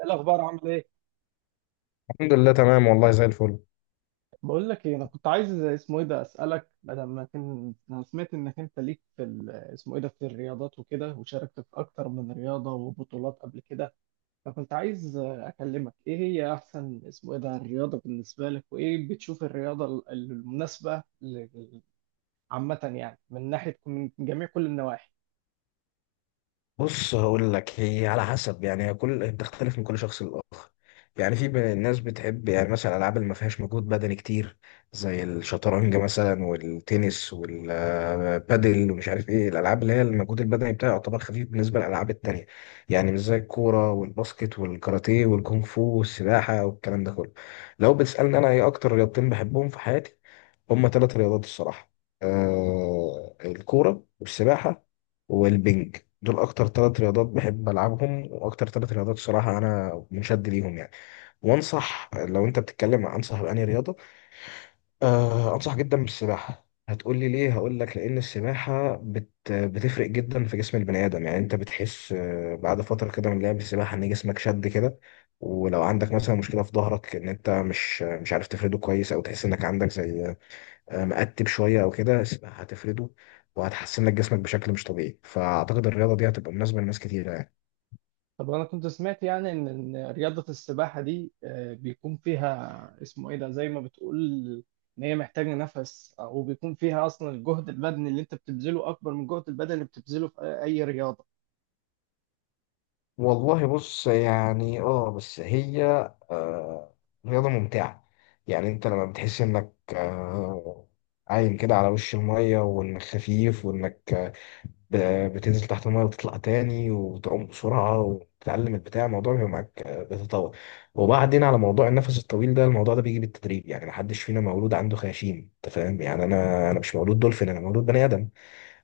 إيه الاخبار؟ عامل ايه؟ الحمد لله تمام والله زي الفل. بقول لك ايه، انا كنت عايز اسمه ايه ده اسالك، بدل ما كان. انا سمعت انك انت ليك في اسمه ايه ده في الرياضات وكده، وشاركت في اكتر من رياضه وبطولات قبل كده. فكنت عايز اكلمك، ايه هي احسن اسمه ايه ده الرياضه بالنسبه لك، وايه بتشوف الرياضه المناسبه عامه، يعني من ناحيه، من جميع كل النواحي. بص هقول لك، هي على حسب، يعني هي كل بتختلف من كل شخص للآخر. يعني في بين الناس بتحب يعني مثلا الألعاب اللي ما فيهاش مجهود بدني كتير، زي الشطرنج مثلا والتنس والبادل ومش عارف ايه، الألعاب اللي هي المجهود البدني بتاعها يعتبر خفيف بالنسبة للألعاب التانية. يعني مش زي الكورة والباسكت والكاراتيه والكونغ فو والسباحة والكلام ده كله. لو بتسألني أنا ايه أكتر رياضتين بحبهم في حياتي، هما 3 رياضات الصراحة. الكورة والسباحة والبنج، دول أكتر 3 رياضات بحب ألعبهم، وأكتر 3 رياضات الصراحة أنا منشد ليهم يعني. وأنصح، لو أنت بتتكلم عن أنصح بأنهي رياضة، أنصح جدا بالسباحة. هتقول لي ليه؟ هقول لك لأن السباحة بتفرق جدا في جسم البني آدم. يعني أنت بتحس بعد فترة كده من لعب السباحة إن جسمك شد كده. ولو عندك مثلا مشكلة في ظهرك، إن أنت مش عارف تفرده كويس، أو تحس إنك عندك زي مقتب شويه او كده، هتفرده. وهتحسن لك جسمك بشكل مش طبيعي، فاعتقد الرياضه دي هتبقى مناسبه لناس كتيره يعني. طب، انا كنت سمعت يعني ان رياضة السباحة دي بيكون فيها اسمه ايه ده زي ما بتقول ان هي محتاجة نفس، او بيكون فيها اصلا الجهد البدني اللي انت بتبذله اكبر من الجهد البدني اللي بتبذله في اي رياضة. والله بص، يعني بس هي آه رياضة ممتعة. يعني انت لما بتحس انك عايم كده على وش المية، وانك خفيف، وانك ب- بتنزل تحت الميه وتطلع تاني، وتعوم بسرعه، وتتعلم البتاع، الموضوع بيبقى معاك بيتطور. وبعدين على موضوع النفس الطويل ده، الموضوع ده بيجي بالتدريب. يعني محدش فينا مولود عنده خياشيم، انت فاهم؟ يعني انا أيوة، مش مولود دولفين، انا مولود بني ادم.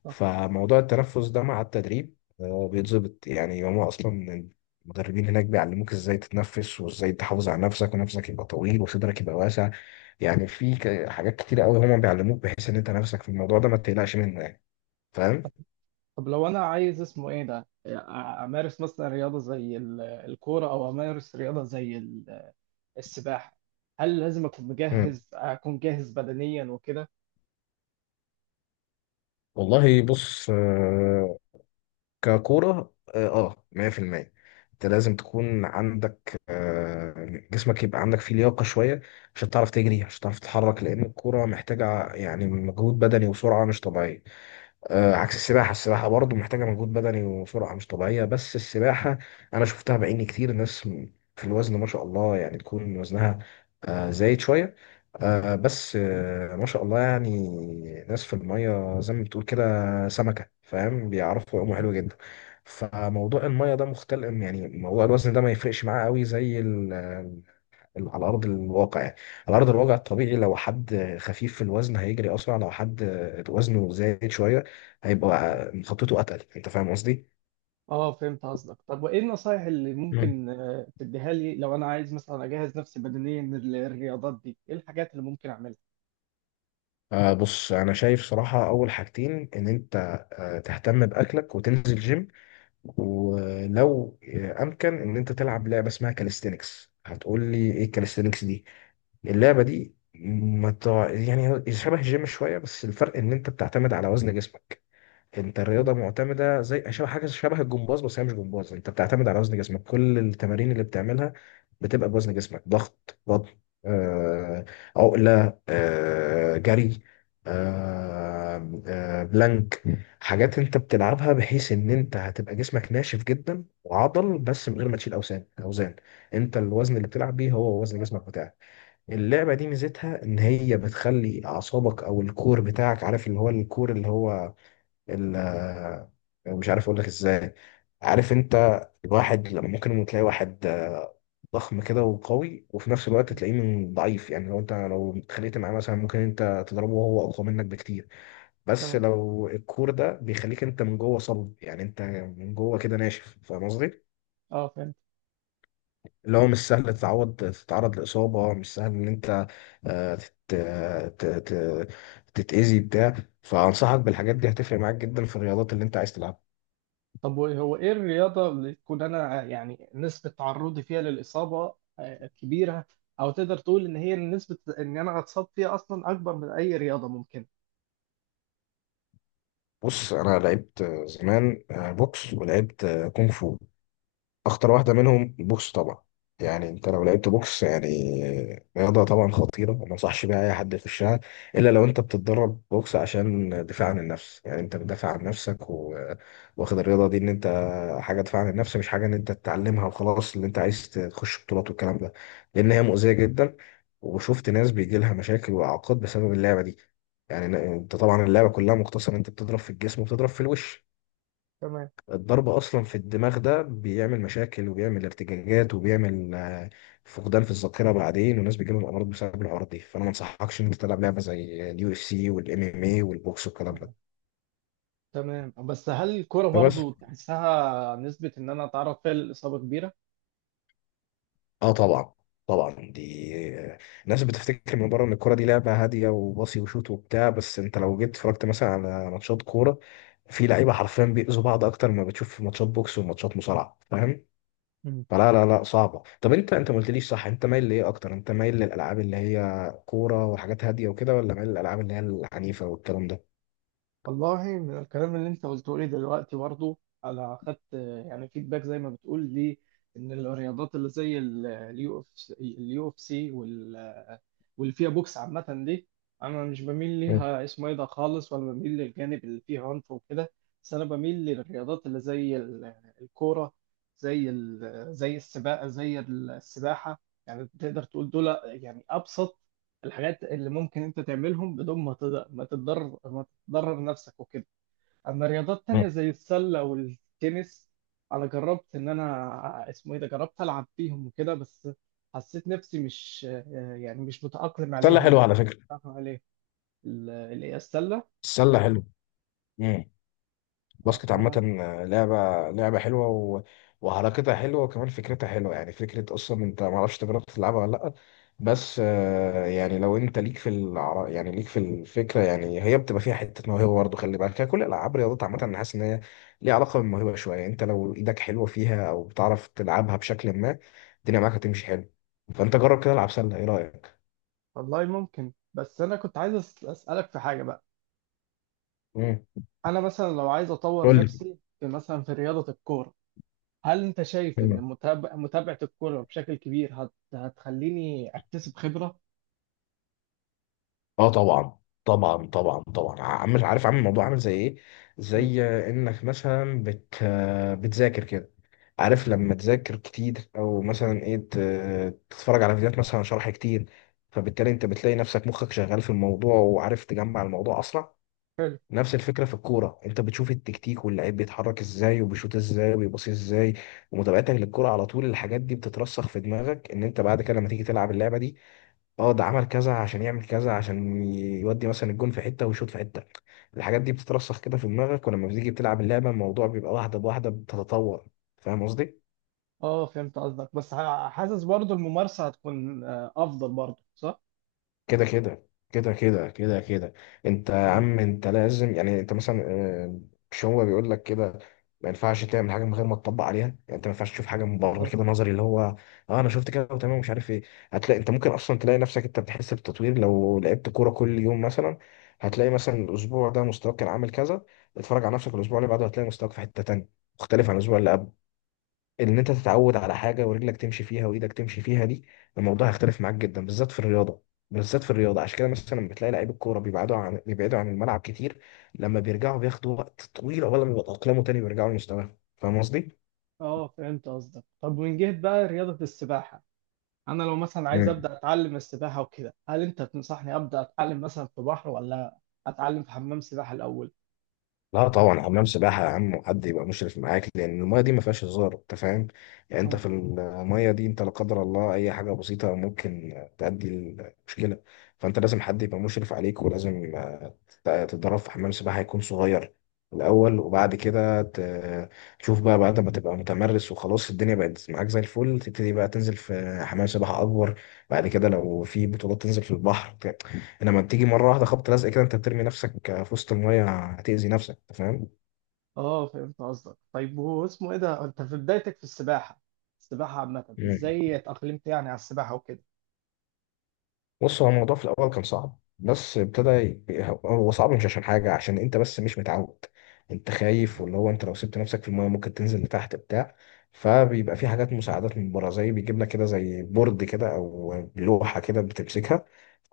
صح. فموضوع التنفس ده مع التدريب بيتظبط. يعني هما اصلا المدربين هناك بيعلموك ازاي تتنفس، وازاي تحافظ على نفسك، ونفسك يبقى طويل، وصدرك يبقى واسع. يعني في حاجات كتيرة قوي هما بيعلموك، بحيث ان انت نفسك في الموضوع ده ما تقلقش منه يعني. فاهم؟ طب لو انا عايز اسمه ايه ده امارس مثلا رياضة زي الكورة، او امارس رياضة زي السباحة، هل لازم اكون جاهز بدنيا وكده؟ والله بص، ككورة 100%. انت لازم تكون عندك، جسمك يبقى عندك فيه لياقة شوية، عشان تعرف تجري، عشان تعرف تتحرك، لأن الكورة محتاجة يعني مجهود بدني وسرعة مش طبيعية. عكس السباحة. السباحة برضه محتاجة مجهود بدني وسرعة مش طبيعية، بس السباحة أنا شفتها بعيني، كتير ناس في الوزن ما شاء الله، يعني تكون وزنها زايد شوية، بس ما شاء الله يعني، ناس في المية زي ما بتقول كده سمكة، فاهم؟ بيعرفوا يعوموا حلو جدا. فموضوع المية ده مختلف، يعني موضوع الوزن ده ما يفرقش معاه قوي زي على ارض الواقع يعني. على ارض الواقع الطبيعي، لو حد خفيف في الوزن هيجري اسرع، لو حد وزنه زايد شويه هيبقى خطته اتقل. انت فاهم قصدي؟ اه فهمت قصدك. طب وايه النصايح اللي مم. ممكن تديها لي، لو انا عايز مثلا اجهز نفسي بدنيا للرياضات دي؟ ايه الحاجات اللي ممكن اعملها؟ بص، انا شايف صراحة اول حاجتين ان انت تهتم باكلك، وتنزل جيم. ولو امكن، ان انت تلعب لعبة اسمها كاليستينكس. هتقول لي ايه الكاليستينكس دي؟ اللعبة دي ما تع... يعني هي شبه الجيم شوية، بس الفرق ان انت بتعتمد على وزن جسمك. انت مم. الرياضه معتمده زي شبه حاجه، شبه الجمباز، بس هي مش جمباز. انت بتعتمد على وزن جسمك، كل التمارين اللي بتعملها بتبقى بوزن جسمك: ضغط، بطن آه، عقله، جري، بلانك. حاجات انت بتلعبها، بحيث ان انت هتبقى جسمك ناشف جدا وعضل، بس من غير ما تشيل اوزان اوزان. انت الوزن اللي بتلعب بيه هو وزن جسمك بتاعك. اللعبه دي ميزتها ان هي بتخلي اعصابك او الكور بتاعك، عارف اللي هو الكور، اللي هو ال- آه، مش عارف اقول لك ازاي. عارف انت الواحد لما ممكن تلاقي واحد ضخم كده وقوي، وفي نفس الوقت مم. تلاقيه من ضعيف. يعني لو اتخانقت معاه مثلا ممكن انت تضربه وهو اقوى منك بكتير. بس تمام. لو الكور ده بيخليك انت من جوه صلب، يعني انت من جوه كده ناشف. فاهم قصدي؟ اه فهمت. اللي هو مش سهل تتعود تتعرض لإصابة، مش سهل إن أنت آه، تت... ت... ت... تتأذي بتاع. فأنصحك بالحاجات دي، هتفرق معاك جدا في الرياضات اللي أنت عايز تلعبها. طب، هو ايه الرياضة اللي تكون انا يعني نسبة تعرضي فيها للإصابة كبيرة؟ او تقدر تقول ان هي نسبة ان انا اتصاب فيها اصلا اكبر من اي رياضة ممكن؟ بص، انا لعبت زمان بوكس، ولعبت كونغ فو. اخطر مم. واحده منهم بوكس طبعا. يعني انت لو مم. لعبت بوكس يعني رياضه طبعا خطيره، وما انصحش بيها اي حد يخشها، الا لو انت بتتدرب بوكس عشان دفاع عن النفس. يعني انت بتدافع عن نفسك، و... واخد الرياضه دي ان انت حاجه دفاع عن النفس، مش حاجه ان انت تتعلمها وخلاص اللي انت عايز تخش بطولات والكلام ده، لان هي مؤذيه جدا. وشفت ناس بيجي لها مشاكل واعاقات بسبب اللعبه دي. يعني انت طبعا اللعبه كلها مقتصره، انت بتضرب في الجسم وبتضرب في الوش. تمام. الضرب اصلا في الدماغ ده بيعمل مشاكل، وبيعمل ارتجاجات، وبيعمل فقدان في الذاكره بعدين، والناس بيجيلهم امراض بسبب الحوارات دي، فانا ما انصحكش ان انت تلعب لعبه زي اليو اف سي والام ام اي والبوكس والكلام مم. ده. تمام. بس هل الكرة فبس برضو تحسها نسبة ان انا اتعرض فيها للإصابة كبيرة؟ اه طبعا، طبعا دي آه، الناس بتفتكر من بره ان الكوره دي لعبه هاديه، وباصي وشوت وبتاع، بس انت لو جيت اتفرجت مثلا على ماتشات كوره، في لعيبه حرفيا بيأذوا بعض اكتر ما بتشوف في ماتشات بوكس وماتشات مصارعه. فاهم؟ فلا لا لا، صعبة. طب انت ما قلتليش، صح؟ انت مايل لايه اكتر؟ انت مايل للالعاب اللي هي كورة وحاجات هادية وكده، ولا مايل للالعاب اللي هي العنيفة والكلام ده؟ والله، من الكلام اللي انت قلته لي دلوقتي برضه، انا اخدت يعني فيدباك زي ما بتقول لي ان الرياضات اللي زي اليو اف سي واللي فيها بوكس عامه دي، انا مش بميل مم. ليها اسمه ايه ده خالص، ولا بميل للجانب اللي فيه عنف وكده. بس انا بميل للرياضات اللي زي الكوره، زي السباقه، زي السباحه. يعني تقدر تقول دول يعني ابسط الحاجات اللي ممكن انت تعملهم، بدون ما تتضرر ضرر نفسك وكده. اما رياضات مم. تانية زي السلة والتنس، انا جربت ان انا اسمه ايه ده جربت العب فيهم وكده، بس حسيت نفسي مش، يعني مش متأقلم السلة حلوة عليهم. على فكرة. متأقلم عليه. إيه، السلة. السلة حلوة. آه، باسكت عامة ما. آه، لعبة، لعبة حلوة، و... وحركتها حلوة، وكمان فكرتها حلوة. يعني فكرة أصلا. أنت معرفش تجربت تلعبها ولا لأ؟ بس يعني لو أنت يعني ليك في الفكرة، يعني هي بتبقى فيها حتة موهبة برضه، خلي بالك. هي كل الألعاب، الرياضات عامة، أنا حاسس إن هي ليها علاقة بالموهبة شوية. أنت لو إيدك حلوة فيها أو بتعرف تلعبها بشكل ما، الدنيا معاك هتمشي حلو. فأنت جرب كده العب سلة، إيه رأيك؟ والله ممكن، بس انا كنت عايز اسألك في حاجة بقى. مم. انا مثلا لو عايز اطور قول نفسي في مثلا في رياضة الكورة. هل انت شايف لي. ان متابعة الكورة بشكل كبير هتخليني اكتسب خبرة؟ اه طبعا طبعا طبعا طبعا. عارف، عامل الموضوع عامل زي ايه؟ مم. زي انك مثلا بتذاكر كده. عارف لما تذاكر كتير، او مثلا ايه، تتفرج على فيديوهات مثلا شرح كتير، فبالتالي انت بتلاقي نفسك مخك شغال في الموضوع وعارف تجمع الموضوع اسرع. نفس الفكره في الكوره. انت بتشوف التكتيك، واللعيب بيتحرك ازاي، وبيشوط ازاي، وبيباصي ازاي، ومتابعتك للكوره على طول، الحاجات دي بتترسخ في دماغك. ان انت بعد كده لما تيجي تلعب اللعبه دي، اه ده عمل كذا عشان يعمل كذا، عشان يودي مثلا الجون في حته ويشوط في حته. الحاجات دي بتترسخ كده في دماغك، ولما بتيجي بتلعب اللعبه الموضوع بيبقى واحده بواحده بتتطور. فاهم قصدي؟ اه فهمت قصدك، بس حاسس برضو الممارسة هتكون افضل برضو، صح؟ كده كده كده كده كده كده. انت يا مم. عم انت لازم، يعني انت مثلا آه، مش هو بيقول لك كده، ما ينفعش تعمل حاجه من غير ما تطبق عليها. يعني انت ما ينفعش تشوف حاجه من بره بالظبط. كده، نظري، اللي هو اه انا شفت كده وتمام مش عارف ايه. هتلاقي انت ممكن اصلا تلاقي نفسك انت بتحس بالتطوير لو لعبت كوره كل يوم مثلا. هتلاقي مثلا الاسبوع ده مستواك كان عامل كذا، اتفرج على نفسك الاسبوع اللي بعده، هتلاقي مستواك في حته تانيه مختلف عن الاسبوع اللي قبله. ان انت تتعود على حاجه ورجلك تمشي فيها وايدك تمشي فيها دي، الموضوع هيختلف معاك جدا، بالذات في الرياضه. عشان كده مثلا لما بتلاقي لعيب الكوره بيبعدوا عن الملعب كتير، لما بيرجعوا بياخدوا وقت طويل عقبال ما يتاقلموا تاني ويرجعوا لمستواهم. فاهم قصدي؟ اه فهمت قصدك. طب من جهة بقى رياضة السباحة، انا لو مثلا عايز مم. ابدا اتعلم السباحة وكده، هل انت تنصحني ابدا اتعلم مثلا في بحر، ولا اتعلم في حمام سباحة الاول؟ لا طبعا، حمام سباحه يا عم، وحد يبقى مشرف معاك، لان المايه دي ما فيهاش هزار، انت فاهم. يعني انت اه. في المايه دي، انت لا قدر الله اي حاجه بسيطه ممكن تؤدي المشكله. فانت لازم حد يبقى مشرف عليك، ولازم تتدرب في حمام سباحة هيكون صغير الأول، وبعد كده تشوف بقى بعد ما تبقى متمرس وخلاص الدنيا بقت معاك زي الفل، تبتدي بقى تنزل في حمام سباحة أكبر. بعد كده لو في بطولات تنزل في البحر، إنما تيجي مرة واحدة خبط لزق كده أنت بترمي نفسك في وسط المية، هتأذي نفسك أنت. اه فهمت قصدك. طيب هو اسمه ايه ده انت في بدايتك في السباحة، السباحة عامة فاهم؟ ازاي اتأقلمت يعني على السباحة وكده؟ بص، هو الموضوع في الاول كان صعب، بس ابتدى هو صعب مش عشان حاجه، عشان انت بس مش متعود. انت خايف، واللي هو انت لو سبت نفسك في المايه ممكن تنزل لتحت بتاع، فبيبقى في حاجات مساعدات من بره، زي بيجيب لك كده زي بورد كده او لوحه كده بتمسكها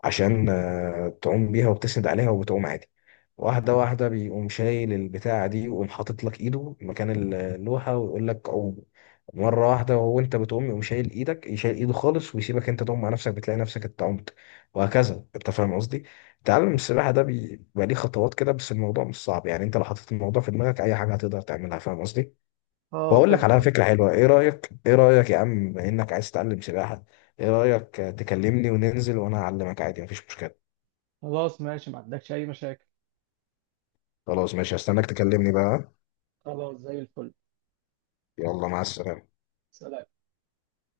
عشان تعوم بيها وبتسند عليها وبتعوم عادي. واحدة واحدة بيقوم شايل البتاعة دي، ويقوم حاطط لك ايده مكان اللوحة ويقول لك قوم. مرة واحدة وانت بتقوم يقوم شايل ايدك، يشيل ايده خالص ويسيبك انت تقوم مع نفسك، بتلاقي نفسك انت قمت. وهكذا. انت فاهم قصدي؟ تعلم السباحة ده بيبقى ليه خطوات كده، بس الموضوع مش صعب. يعني انت لو حطيت الموضوع في دماغك اي حاجة هتقدر تعملها. فاهم قصدي؟ اه بقول لك فهمت على قصدك. فكرة حلوة، ايه رأيك؟ ايه رأيك يا عم، بما انك عايز تتعلم سباحة؟ ايه رأيك تكلمني وننزل وانا اعلمك عادي، مفيش مشكلة. خلاص ماشي، ما عندكش اي مشاكل. خلاص ماشي، هستناك تكلمني بقى. خلاص زي الفل. يلا مع السلامة. سلام.